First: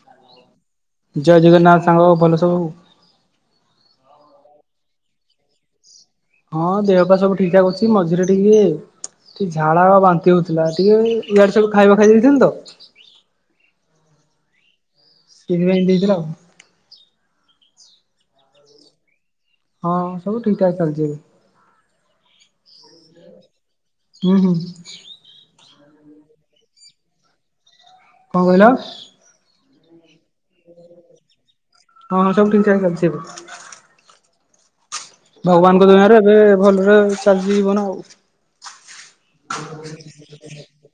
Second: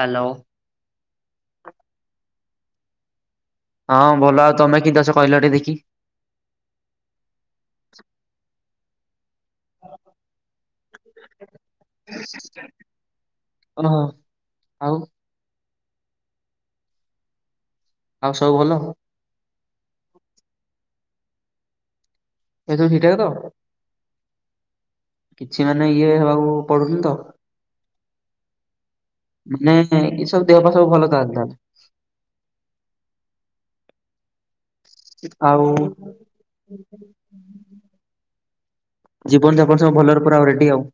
Hello. ଜୟ ଜଗନ୍ନାଥ ସାଙ୍ଗ ଭଲ ସବୁ? ହଁ ଭଲ। ଆଉ ତମେ କିମିତି ଅଛ କହିଲ ଟିକେ ଦେଖି। ହଁ ଦେହ ପାହା ସବୁ ଠିକ୍ ଠାକ୍ ଅଛି। ମଝିରେ ଟିକେ ଟିକେ ଝାଡ଼ା ଓ ବାନ୍ତି ହଉଥିଲା। ଟିକେ ଇଆଡୁ ସିଆଡୁ ଖାଇବା ଖାଇ ଦେଇଥିଲି ତ। [unintelligible] ହଁ। ସେଇଥିପାଇଁ ସେମିତି ହେଇଥିଲା ଆଉ। ଆଉ ସବୁ ଭଲ? ହଁ ସବୁ ଠିକ୍ ଠାକ୍ ଚାଲିଛି ଏବେ। ଏବେ ସବୁ ଠିକ୍ ଠାକ୍ ତ? ହୁଁ ହୁଁ। କିଛି ମାନେ ଇଏ ହେବାକୁ ପଡୁନି ତ? କଣ କହିଲ? ମାନେ ଏସବୁ ଦେହ ପାହ ସବୁ ଭଲ ତାହେଲେ ତାହାଲେ। ହଁ ହଁ ସବୁ ଠିକ୍ ଠାକ୍ ଚାଲିଛି ଏବେ। ଆଉ ଭଗବାନଙ୍କ ଦୟାରେ ଏବେ ଭଲରେ ଚାଲଚି ଜୀବନ ଆଉ। ଜୀବନଯାପନ ସବୁ ଭଲରେ ପୁରା ଆଉ ରେଡି ଆଉ।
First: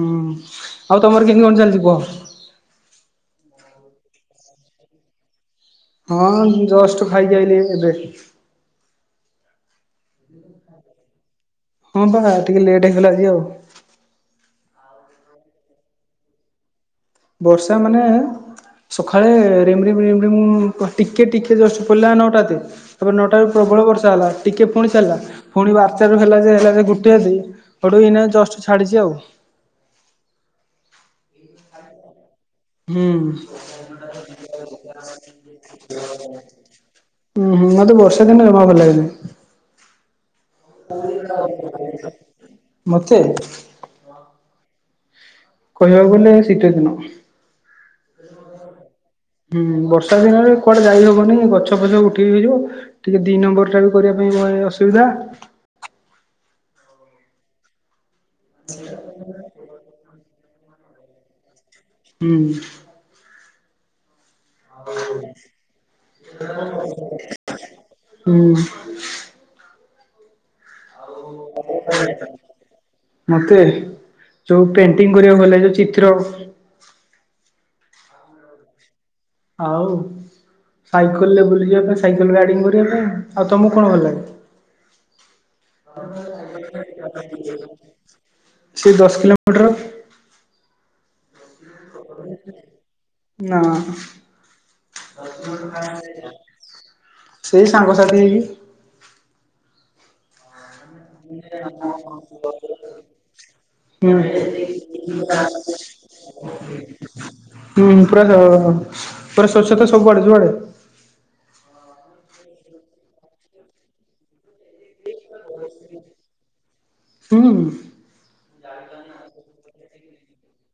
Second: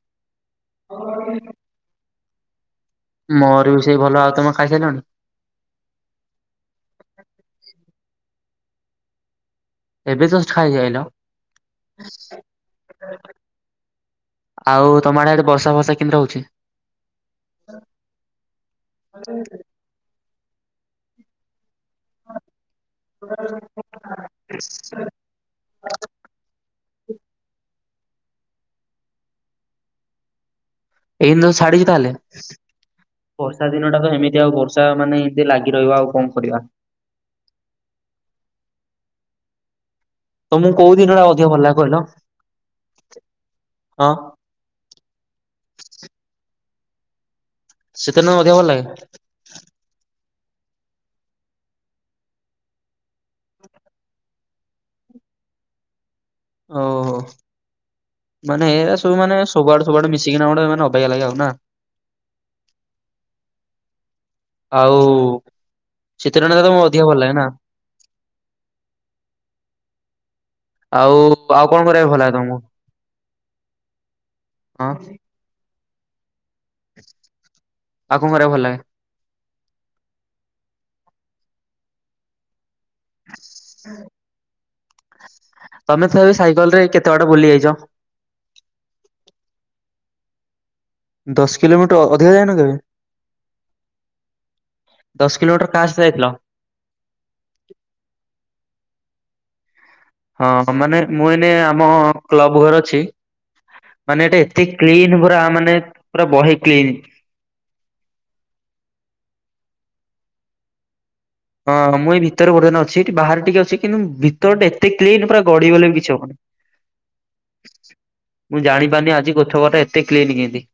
ହୁଁ ଆଉ ତମର କେମିତି କଣ ଚାଲିଛି କୁହ? ମୋର ବି ସେଇ ଭଲ। ଆଉ ତମେ ଖାଇସାଇଲଣି? ହଁ ମୁଁ ଜଷ୍ଟ ଖାଇକି ଆଇଲି ଏବେ। ଏବେ ଯଷ୍ଟ ଖାଇକି ଆଇଲ? ହଁ ପା ଟିକେ ଲେଟ୍ ହେଇଗଲା ଆଜି ଆଉ। ଆଉ ତମର ଆଡେ ବର୍ଷା ଫର୍ଷା କେମିତି ହଉଚି? ବର୍ଷା ମାନେ ସଖାଳେ ରିମ୍ ରିମ୍ ରିମ୍ ରିମ୍ ଟିକେ ଟିକେ ଜଷ୍ଟ ପଡ଼ିଲା ନଟା ତେ। ତାପରେ ନଅଟା ବେଳୁ କୁ ପ୍ରବଳ ବର୍ଷା ହେଲା ଟିକେ ପୁଣି ଚାଲିଲା। ପୁଣି ବାରଟାରୁ ହେଲା ଯେ ହେଲା ଯେ ଗୋଟିଏ ଆତେ ହେଠୁ ଏଇନା ଜଷ୍ଟ ଛାଡ଼ିଚି ଆଉ। ଏଇନା ତୁ ଛାଡିଚି ତାହେଲେ? ହୁଁ ବର୍ଷା ଦିନ ଟା ତ ଏମିତି ଆଉ ବର୍ଷା ମାନେ ଏମିତି ଲାଗି ରହିବ। ଆଉ କଣ କରିବା? ଉଁ ହୁଁ ମତେ ବର୍ଷା ଦିନ ଜମା ଭଲ ଲାଗେନି। ତମକୁ କୋଉ ଦିନଟା ଅଧିକ ଭଲ ଲାଗେ କହିଲ? ମତେ? ହଁ। କହିବାକୁ ଗଲେ ଶୀତ ଦିନ। ଶୀତ ଦିନ ଅଧିକ ଭଲ ଲାଗେ? ହୁଁ ବର୍ଷା ଦିନରେ କୁଆଡେ ଯାଇ ହବନି। ଗଛ ଫଛ ଉଠିକି ହେଇଯିବ। ଟିକେ ଦି ନମ୍ବର ଟା ବି କରିବା ପାଇଁ ଏ ଅସୁବିଧା। ଓହୋ ମାନେ ଏ ସବୁ ମାନେ ସବୁ ଆଡୁ ସବୁଆଡେ ମିଶିକିନା ଗୋଟେ ମାନେ ଅବାଗିଆ ଲାଗେ ଆଉ ନା? ଉଁ। ଆଉ ଶୀତ ଦିନ ଟା ତମୁକୁ ଅଧିକା ଭଲ ଲାଗେ ନା? ହୁଁ। ଆଉ ଆଉ କଣ କରିବାକୁ ଭଲ ଲାଗେ ତମକୁ? ମତେ ଯୋଉ ହଁ ପେଣ୍ଟିଙ୍ଗ କରିବାକୁ ଭଲ ଗଲେ। ଯୋଉ ଚିତ୍ର? ଆଉ କଣ କରିବାକୁ ଭଲ ଲାଗେ? ଆଉ ସାଇକେଲ ରେ ବୁଲି ଯିବା ପାଇଁ ସାଇକେଲ ରାଇଡିଙ୍ଗ କରିବା ପାଇଁ। ଆଉ ତମକୁ କଣ ଭଲ ଲାଗେ? ତମେ ତଥାପି ସାଇକେଲରେ କେତେ ବାଟ ବୁଲି ଯାଇଛ ସେ ଦଶ କିଲୋମିଟର। ଦଶ କିଲୋମିଟର ଅଧିକା ଯାଇନ କେବେ? ନା। ଦଶ କିଲୋମିଟର କାହା ସହିତ ଯାଇଥିଲ? ସେଇ ସାଙ୍ଗସାଥି ହେଇକି। ହଁ ମାନେ ମୁଁ ଏଇନେ ଆମ କ୍ଲବ ଘରେ ଅଛି। ହୁଁ ମାନେ ଏଇଟା ଏତେ କ୍ଲିନ ପୁରା ମାନେ ପୁରା ବହି କ୍ଲିନ। ହୁଁ ପୁରା ପୁରା ସ୍ୱୋଚ୍ଛତା ସବୁଆଡେ ଯୁଆଡେ? ହଁ ମୁଁ ଏଇ ଭିତରେ ବର୍ତ୍ତମାନ ଅଛି। ବାହାରେ ଟିକେ ଅଛି କିନ୍ତୁ ଭିତର ଟା ଏତେ କ୍ଲିନ ପୁରା। ଗଡି ଗଲେ ବି କିଛି ହବନି। ହୁଁ ମୁଁ ଜାଣି ପାରୁନି ଆଜି କୋଠା ଘର ଟା ଏତେ କ୍ଲିନ୍ କେମତି?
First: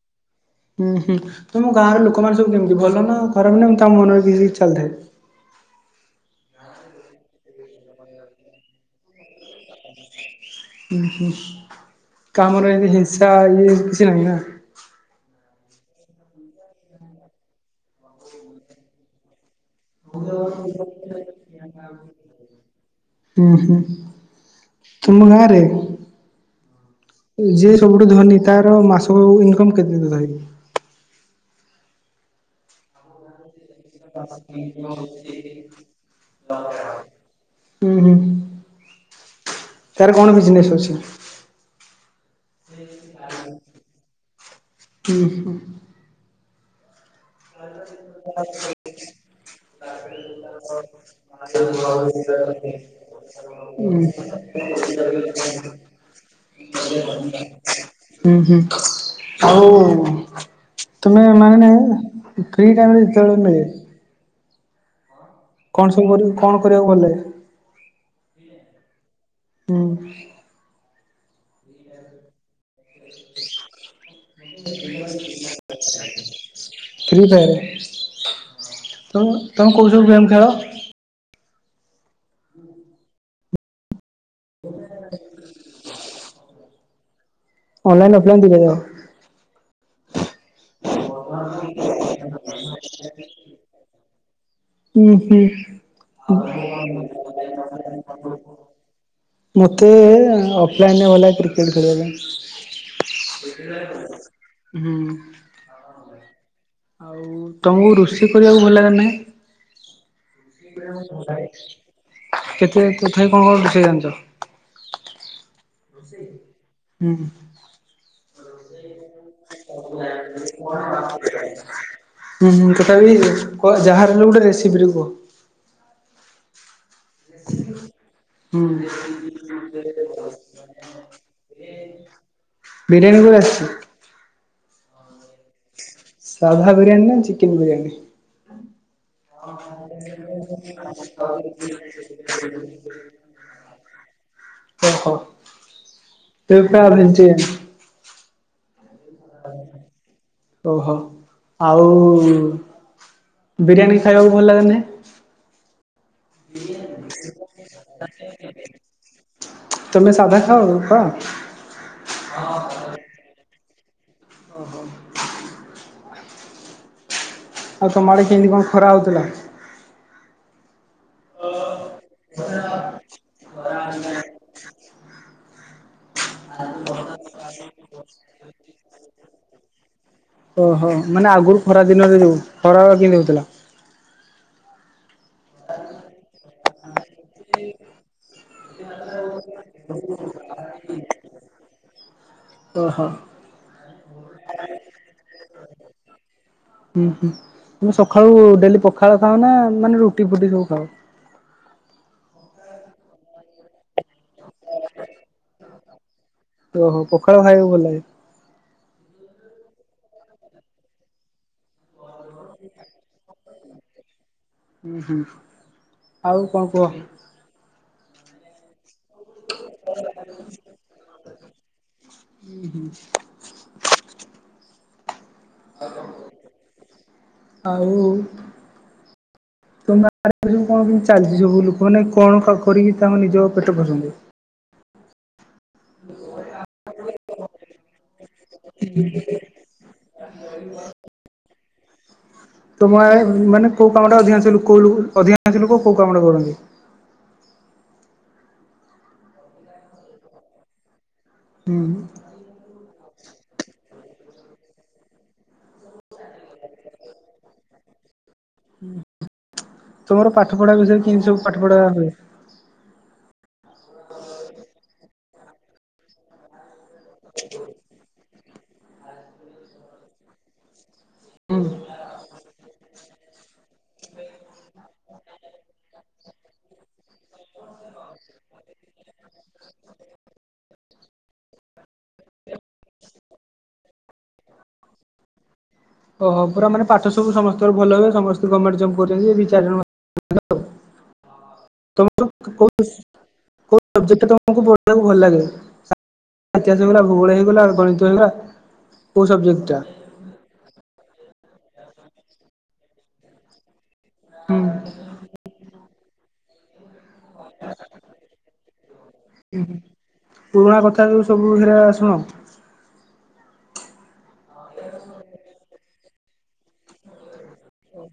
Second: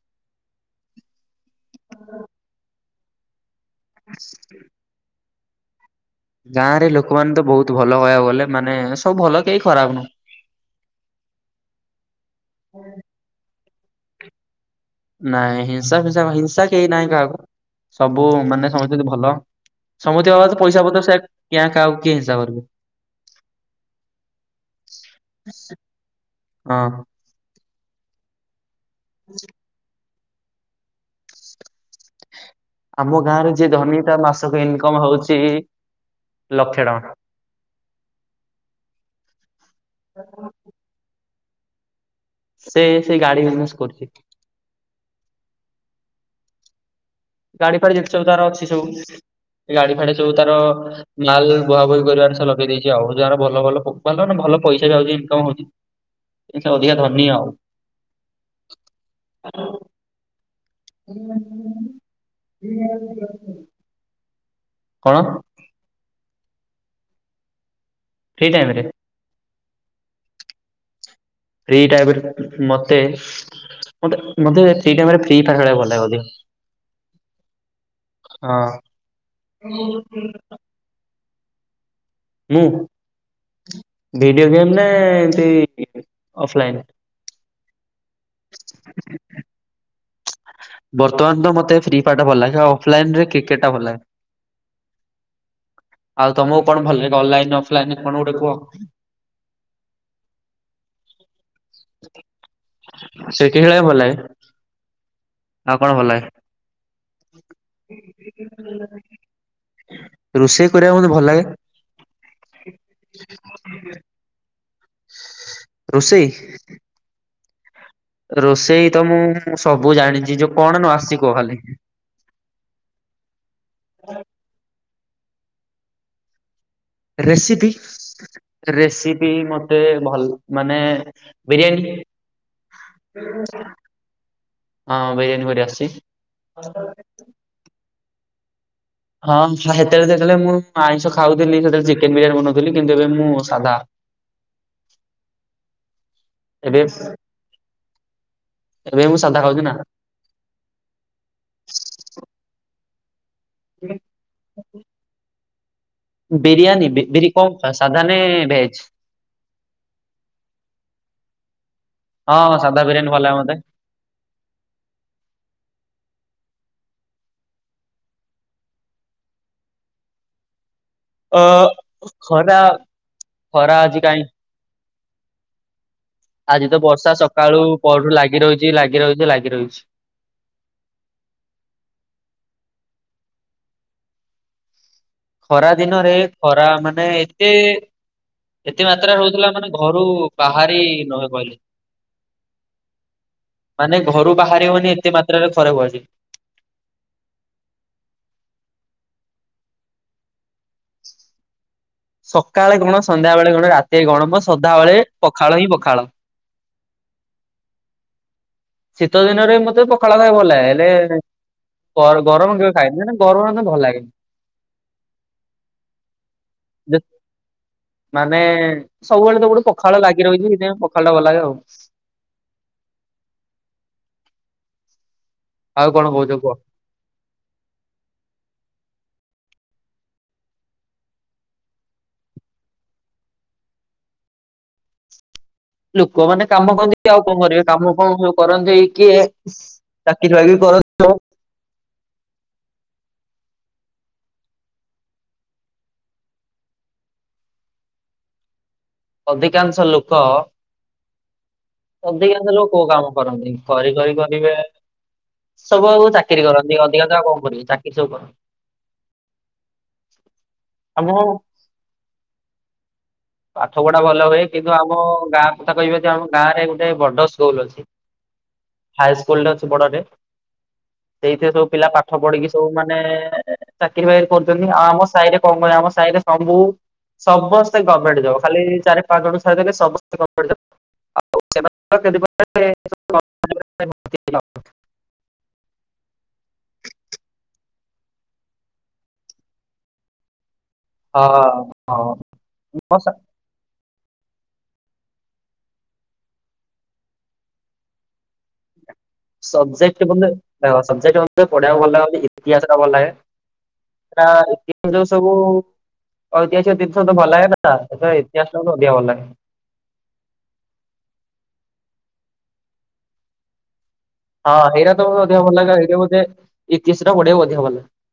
ଉଁ ହୁଁ ତମ ଗାଁର ଲୋକ ମାନେ ସବୁ କେମିତି। ଭଲ ନା ଖରାପ ନା ଉଁ ତାଙ୍କ ମନରେ କିଛି କିଛି ଚାଲିଥାଏ? ଗାଁ ରେ ଲୋକମାନେ ତ ବହୁତ ଭଲ କହିଆକୁ ଗଲେ। ମାନେ ସବୁ ଭଲ କେହି ଖରାପ ନୁହଁ। ଉଁ ହୁଁ କା ମନରେ ଏମିତି ହିଂସା ଇଏ କିଛି ନାହିଁ ନା? ନାଇଁ ହିଂସା ଫିଂସା ହିଂସା କେହି ନାହିଁ କାହାକୁ ସବୁ ମାନେ ସମସ୍ତେ ହଉଚନ୍ତି ଭଲ। ସମସ୍ତିଙ୍କ ପାଖରେ ତ ପଇସା ପତ୍ର ସେ କିଆଁ କାହାକୁ କିଏ ହିଂସା କରିବ? ହୁଁ ହୁଁ ତୁମ ଗାଁରେ ହଁ। ଯିଏ ସବୁଠୁ ଧନୀ ତାର ମାସକୁ ଇନକମ କେତେ ତଥାପି? ଆମ ଗାଁ ରେ ଯିଏ ଧନୀ ତା ମାସକୁ ଇନକମ ହଉଚି ଲକ୍ଷେ ଟଙ୍କା। ଉଁ ହୁଁ ତାର କଣ ବିଜନେସ୍ ଅଛି? ସେ ସେଇ ଗାଡି ବିଜନେସ କରୁଚି। ଉଁ ହୁଁ। ଗାଡି ଫାଡି ଯେତେ ସବୁ ତାର ଅଛି ସବୁ ସେ ଗାଡି ଫାଡି ସବୁ ତାର ମାଲ ବୁହାବୋହି କରିବାରେ ସେ ଲଗେଇ ଦେଇଚି ଆଉ। ରୋଜଗାର ଭଲ ଭଲ [unintelligible] ହୁଁ ମାନେ ଭଲ। ପଇସା ବି ଆଉଚି ଇନକମ୍ ହଉଚି। ସେ ଅଧିକା ଧନୀ ଆଉ। ହୁଁ ହୁଁ ଆଉ ତୁମେ ମାନେ ଫ୍ରୀ ଟାଇମ୍ ରେ ଯେତେବେଳେ ମିଳେ। କଣ? କଣ ସବୁ କରିବୁ? କଣ କରିବାକୁ ଭଲ ଲାଗେ? ଫ୍ରୀ ଟାଇମ୍ ରେ। ହୁଁ। ଫ୍ରୀ ଟାଇମ୍ ରେ। ମତେ ମତେ ମତେ ଫ୍ରୀ ଟାଇମରେ ଫ୍ରି ଫାୟାର୍ ଖେଳିବାକୁ ଭଲ ଲାଗେ ଅଧିକ। Free fire. ତମ ତମେ କୋଉ ହଁ। ସବୁ ଗେମ୍ ଖେଳ? ମୁଁ ଭିଡ଼ିଓ ଗେମ୍ ନା ଏମିତି ଅଫଲାଇନ୍? ଅନଲାଇନ୍ ଅଫଲାଇନ୍ ଦିଟା ଯାକ। ବର୍ତ୍ତମାନ ତ ମତେ ଫ୍ରି ଫାୟାର ଟା ଭଲ ଲାଗେ। ଅଫଲାଇନ୍ ରେ କ୍ରିକେଟ୍ ଟା ଭଲ ଲାଗେ। ହୁଁ ହୁଁ ଆଉ ହ। ତମକୁ କଣ ଭଲ ଲାଗେ ଅନଲାଇନ ଅଫଲାଇନ କଣ ଗୋଟେ କୁହ? ମୋତେ ଅଫଲାଇନ୍ ରେ ଭଲ ଲାଗେ କ୍ରିକେଟ୍ ଖେଳିବା ପାଇଁ। ସେ କି ଖେଳେଇବାକୁ ଭଲ ଲାଗେ? ହୁଁ। ଆଉ କଣ ଭଲ ଲାଗେ? ଆଉ ତମୁକୁ ରୋଷେଇ କରିବାକୁ ଭଲ ଲାଗେ ନା ନାଇଁ? ରୁଷେଇ କରିବାକୁ ମୋତେ ଭଲ ଲାଗେ। କେତେ ତଥାପି କଣ କଣ ରୋଷେଇ ଜାଣିଛ? ରୋଷେଇ ହୁଁ। ରୋଷେଇ ତ ମୁଁ ସବୁ ଜାଣିଚି। ଯୋଉ କଣ ନ ଆସିଚି କୁହ ଖାଲି। ହୁଁ ହୁଁ ତଥାପି କ ଯାହାର ହେଲେ ଗୁଟେ ରେସିପି ଟେ କୁହ? ରେସିପି ହୁଁ ରେସିପି ମତେ ଭଲ୍ ମାନେ ବିରିୟାନୀ ବିରିୟାନୀ ପୁରା ଆସିଚି? ହଁ ବିରିୟାନୀ କରିବା। ସାଧା ବିରିୟାନୀ ନା ଚିକେନ ବିରିୟାନୀ? ହଁ ହଁ, ସେତେବେଳେ ଯେତେବେଳେ ମୁଁ ଆଇଁଷ ଖାଉଥିଲି ସେତେବେଳେ ଚିକେନ ବିରିୟାନୀ ବନଉଥିଲି କିନ୍ତୁ ଏବେ ମୁଁ ସାଧା। ଓହୋ। ତେବେ ଏବେ ଆହୁରି ଇଞ୍ଚେଇଆଣି। ଏବେ ମୁଁ ସାଦା ଖାଉଛିି ନା। ଓହୋ ଆଉ ବିରିୟାନୀ ଖାଇବାକୁ ଭଲ ଲାଗେ ନା ନାହିଁ। ବିରିୟାନୀ ବି ବିରି କଣ ସାଧା ନେଇ ଭେଜ୍? ତମେ ସାଧା ଖାଅ ପା। ହଁ ସାଦା ବିରିୟାନୀ ଭଲ ଲାଗେ ମତେ। ଓହୋ। ଆଉ ତମ ଆଡ଼େ କିମିତି କଣ ଖରା ହଉଥିଲା? ଅ ଖରା ଖରା ଆଜି କାଇଁ ଆଜି ତ ବର୍ଷା ସକାଳୁ ପରଠୁ ଲାଗି ରହିଛି ଲାଗି ରହିଛି ଲାଗି ରହିଛି। ଓହୋ ମାନେ ଆଗୁରୁ ଖରା ଦିନରେ ଯୋ ଖରା ଯେମତି ହଉଥିଲା। ଖରା ଦିନରେ ଖରା ମାନେ ଏତେ ଏତେ ମାତ୍ରାରେ ହଉଥିଲା ମାନେ ଘରୁ ବାହାରି ନହେଁ କହିଲେ। ଓ ହ। ମାନେ ଘରୁ ବାହାରି ହଉନି ଏତେ ମାତ୍ରାରେ ଖରାକୁ ବାହାରିଛି। ହୁଁ ହୁଁ ତୁମେ ସଖାଳୁ ଡେଲି ପଖାଳ ଖାଅ ନା ମାନେ ରୁଟି ଫୁଟି ସବୁ ଖାଅ? ସକାଳେ କଣ ସନ୍ଧ୍ୟାବେେଳେ କଣ ରାତିରେ କଣ ମୋର ସଦାବେଳେ ପଖାଳ ହିଁ ପଖାଳ। ଓହୋ ପଖାଳ ଖାଇବାକୁ ଭଲ ଲାଗେ। ଶୀତ ଦିନରେ ମତେ ପଖାଳ ଖାଇବାକୁ ଭଲ ଲାଗେ। ହେଲେ ଗରମ ଗରମ ମୁଁ କେବେ ଖାଏନି। ନାଇ ନାଇ ଗରମ ନା ଭଲ ଲାଗେନି। ହୁଁ ଆଉ କଣ କୁହ? ମାନେ-ଏ-ଏ ସବୁବେଳେ ତ ଗୋଟେ ପଖାଳ ଲାଗି ରହିଛି ସେଥିପାଇଁ ପଖାଳ ଟା ଭଲ ଲାଗେ ଆଉ। ହୁଁ ହୁଁ, ଆଉ କଣ କହୁଛ କୁହ? ଆଉ-ଉ-ଉ, ତମ ଆ ଆଡେ ସବୁ କଣ କେମିତି ଚାଲିଛି ସବୁ ଲୋକ ମାନେ କଣ କରିକି ତାଙ୍କ ନିଜ ପେଟ ପୋଷନ୍ତି? ଲୋକମାନେ କାମ କରନ୍ତି ଆଉ କଣ କରିବେ। କାମଫାମ ସବୁ କରନ୍ତି କିଏ ସ ଚାକିରୀ ବାକିରୀ କର [inaudible] ତୁମ ଆଡେ ମାନେ କୋଉ କାମଟା ଅଧିକାଂଶ ଲୋକ ଓ ଅଧିକାଂଶ ଲୋକ କୋଉ କାମଟା କରନ୍ତି? ଅଧିକାଂଶ ଲୋକ, ହୁଁ ଅଧିକାଂଶ ଲୋକ କୋଉ କାମ କରନ୍ତି ସରି [unintelligible] କରିବେ ସବୁ ଆଉ ଚାକିରୀ କରନ୍ତି ଅଧିକାଂଶ ଆଉ କଣ କରିବେ ଚାକିରୀ ସବୁ କରନ୍ତି। ଉ ହୁଁ, ତମର ପାଠ ପଢା ବିଷୟରେ ଆମ କେମିତି ସବୁ ପାଠ ପଢ଼ା ହୁଏ। ପାଠ ପଢା ଭଲ ହୁଏ। କିନ୍ତୁ ଆମ ଗାଁ କଥା କହିବି ଯଦି ଆମ ଗାଁ ରେ ଗୋଟେ ବଡ ସ୍କୁଲ ଅଛି। ହାଇସ୍କୁଲଟେ ଅଛି ବଡ଼ଟେ। ସେଇଥିରେ ହୁଁ ସବୁ ପିଲା ପାଠ ପଢିକି ସବୁ ମାନେ-ଏ-ଏ-ଏ ଚା କିରି ଫାଂକିରି କରୁଛନ୍ତି। ଆମ ସାହିରେ କଣ କହିଲେ ଆମ ସାହିରେ ସବୁ-ଉ-ଉ-ଉ ସମସ୍ତେ [unintelligible] ଖାଲି [inaudible] ଓହୋ ପୁରା ମାନେ ପାଠ ସବୁ ସମସ୍ତଙ୍କର ଭଲ ହୁଏ। ସମସ୍ତେ ଗଭର୍ଣ୍ଣମେଣ୍ଟ ଜବ କରୁଛନ୍ତି। ଦି ଚାରି ଜଣ ହ୍ୟାଲୋ, ହଁ, ହଁ [inaudible] କୋଉ ସବଜେକ୍ଟ ତମକୁ ପଢିବାକୁ ଭଲ ଲାଗେ? ହତିଆସ ହେଇଗଲା, ଭୂଗୋଳ ହେଇଗଲା, ଗଣିତ ହେଇଗଲା। କୋଉ ଟା? ସବଜେକ୍ଟ [unintelligible] ଅ-ଅ-ଅ ସବଜେକ୍ଟ ମୋତେ ପଢ଼ିବାକୁ ଭଲ ଲାଗେ ବି ଇତିହାସ ଟା ଭଲ ଲାଗେ। ସେଇଟା-ଆ-ଆ ହୁଁ [unintelligible] ଯୋଉ ସବୁ-ଉ-ଉ-ଉ ଐତିହାସିକ [unintelligible] ମୋତେ ଇତିହାସ ଟା କିନ୍ତୁ ଅଧିକା ଭଲ ଲାଗେ। ପୁରୁଣା କଥା ଯ ସବୁ [unintelligible] ଶୁଣ ହଁ ହେଇରା ତ ଅଧିକ ଭଲ ଲାଗେ ଏଇଥିପାଇ ମୋତେ ଇତିହାସଟା ପଢିବାକୁ ଅଧିକ ଭଲ ଲାଗେ। ହ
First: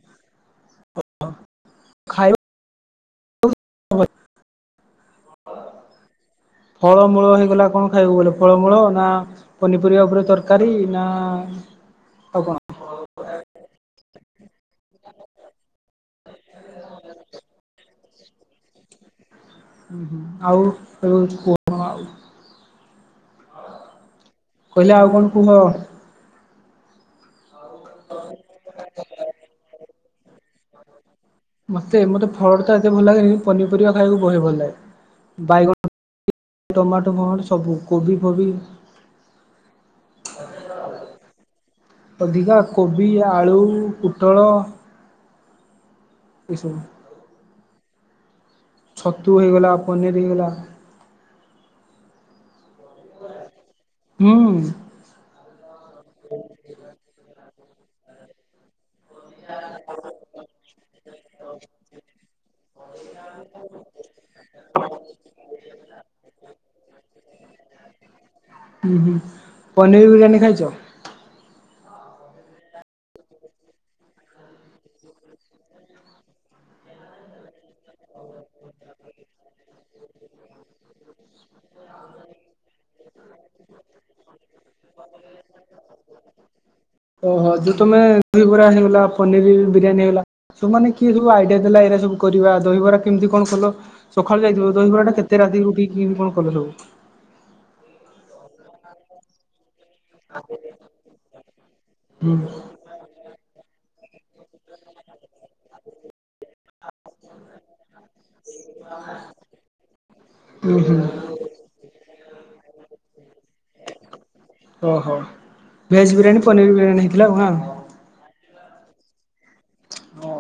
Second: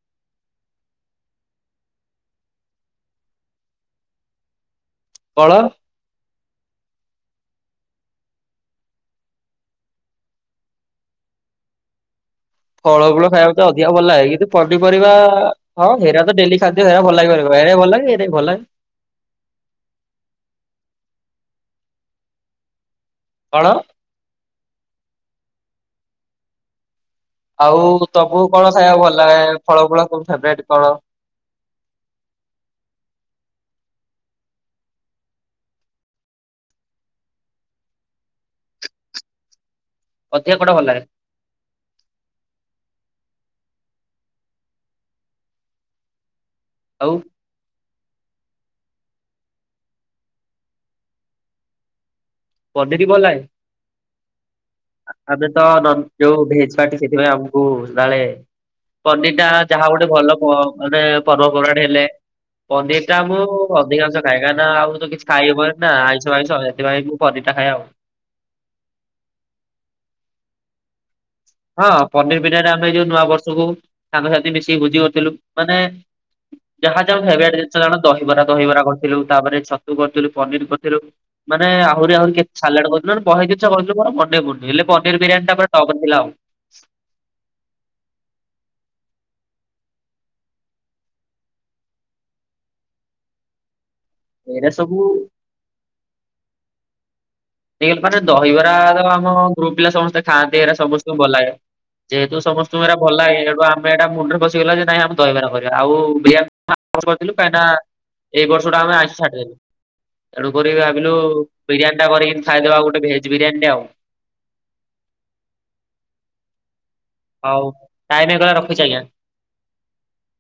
ହ କଣ? ଫଳମୂଳ ହେଇଗଲା କଣ ଖାଇବାକୁ ଗଲେ ଫଳମୂଳ ନା ପନିପରିବା ଉପରେ ତରକାରୀ ନା-ଆ-ଆ ଆଉ କଣ? ଫଳ ମୂଳ ଖାଇବାକୁ ତ ଅଧିକା ଭଲ ଲାଗେ କିନ୍ତୁ ପନିପରିବା-ଆ-ଆ-ଆ ହଁ ହେରା ତ ଡେଲି ଖାଦ୍ୟ ହେରା ଭଲ ଲାଗେ ବେଳେ ବେଳେ ହେରା ଭଲ ଲାଗେ ଏରା ବି ଭଲ ଲାଗେ। ହୁଁ ହୁଁ, ଆଉ [unintelligible] ଆଉ। କଣ? କହିଲେ ଆଉ କଣ କୁହ? ଆଉ ତମକୁ କଣ ଖାଇବାକୁ ଭଲ ଲାଗେ ଫଳ ଫୂଳୁ ସବୁ ଫେବରଟ୍ କଣ? ମତେ ମତେ ଫଳ ଟା ଏତେ ଭଲ ଲାଗେନି ପନିପରିବା ଖାଇବାକୁ ବହେ ଭଲ ଲାଗେ। ବାଇଗଣ ଟମାଟୋ ଫମାଟୋ ସବୁ କୋବି ଫୋବି ଅଧିକ କଉଟା ଭଲ ଲାଗେ? ଅଧିକା କୋବି, ଆଳୁ, ପୋଟଳ। ଏସବୁ, ଆଉ? ଛତୁ ହୋଇଇଗଲା, ପନିର ହେଇଗଲା। ପନିରୀ ଭଲ ଲାଗେ? ହୁଁ, ଆମେ ତ ନନ୍ ଯୋଉ ଭେଜ ପାର୍ଟି ସେଥିପାଇଁ ଆମକୁ ସଦାବେଳେ ପନିର ଟା ଯାହା ଗୋଟେ ଭଲ ଅ ମାନେ ପର୍ବପର୍ବାଣି ହେଲେ ପନିର ଟା ମୁଁ ଅଧିକାଂଶ ଖାଏ କାହିଁକି ନା ଆଉ ତ କିଛି ଖାଇହବନି ନା ଆଇଁଷ ପାଇଁଷ ସେଥିପାଇଁ ପନିରଟା ଖାଏ ଆଉ। ହୁଁ ହୁଁ ପନିର ବିରିୟାନୀ ଖାଇଛ? ହଁ ପନିର ବିରିୟାନୀ ଆମେ ଏଇ ଯୋଉ ନୂଆ ବର୍ଷକୁ ସାଙ୍ଗସାଥି ମିଶିକି ଭୋଜି କରିଥିଲୁ। ମାନେ ଯାହା ଯାହାର ଫେବରାଇଟ୍ ଜିନିଷ ଜାଣ ଦହିବରା ଦହିବରା କରିଥିଲୁ, ତା ପରେ ଛତୁ କରିଥିଲୁ, ପନିର କରିଥିଲୁ ମାନେ ଆହୁରି ଆହୁରି କେ ସାଲାଡ କରିଥିଲୁ। ଆମେ ବହେ ଜିନିଷ କରିଥିଲୁ ମୋର ମନେ ପଡୁନି। ହେଲେ ପନିର ବିରିୟାନୀ ଟା ପୁରା ଟପରେ ଥିଲା ଆଉ। ଓହୋ ଯୋଉ ତମେ ଦହିବରା ହେଇଗଲା ପନିର ବିରିୟାନୀ ହେଇଗଲା, ସବୁମାନେ କିଏ ସବୁ ଆଇଡିଆ ଦେଲା ଏଇଗୁରା ସବୁ କରିବା? ଦହିବରା କେମିତି କଣ କଲ? ସଖାଳୁ ଏଇରା ଯାଇଥିବ। ସବୁ ଦହିବରାଟା କେତେ ରାତିରୁ ଉଠିକି କେମିତି କଣ କଲ ସବୁ? ଏଇ ମାନେ ଦହିବରା ତ ଆମ ଗ୍ରୁପ ପିଲା ସମସ୍ତେ ଖାଆନ୍ତି ଏଇଗୁରା ସମସ୍ତଙ୍କୁ ଭଲ ଲାଗେ। ହୁଁ ଯେହେତୁ ସମ ସ୍ତୁଙ୍କୁ ଏଗୁରା ଭଲ ଲାଗେ ସେଇଠୁ ଆମେ ଏଇଟା ମୁଣ୍ଡରେ ପସିିଗଲା ଯେ ନାଇଁ ଆମେ ଦହିବରା କରିବା। ଆଉ ବିୟା ଆମେ ଆର ବର୍ଷ କରିଥିଲୁ କାହିଁକି ନା ଏ ବର୍ଷୁଟା ଆମେ ଆଇଁଷ ଛାଡ଼ିଦେଲୁ। ତେଣୁକରି ହୁଁ ହୁଁ। ଭାବିଲୁ ବିରିୟାନୀଟା କରିକି ଖାଇଦବା ଆଉ ଗୋଟେ ଭେଜ ବିରିୟାନୀଟେ ଆଉ। ଓହୋ ଭେଜ ବିରିୟାନୀ ପନିର ବିରିୟାନୀ ହେଇ ହଉ ଟାଇମ ହେଇଗଲା ରଖୁଛି ଆଜ୍ଞା। ହଁ।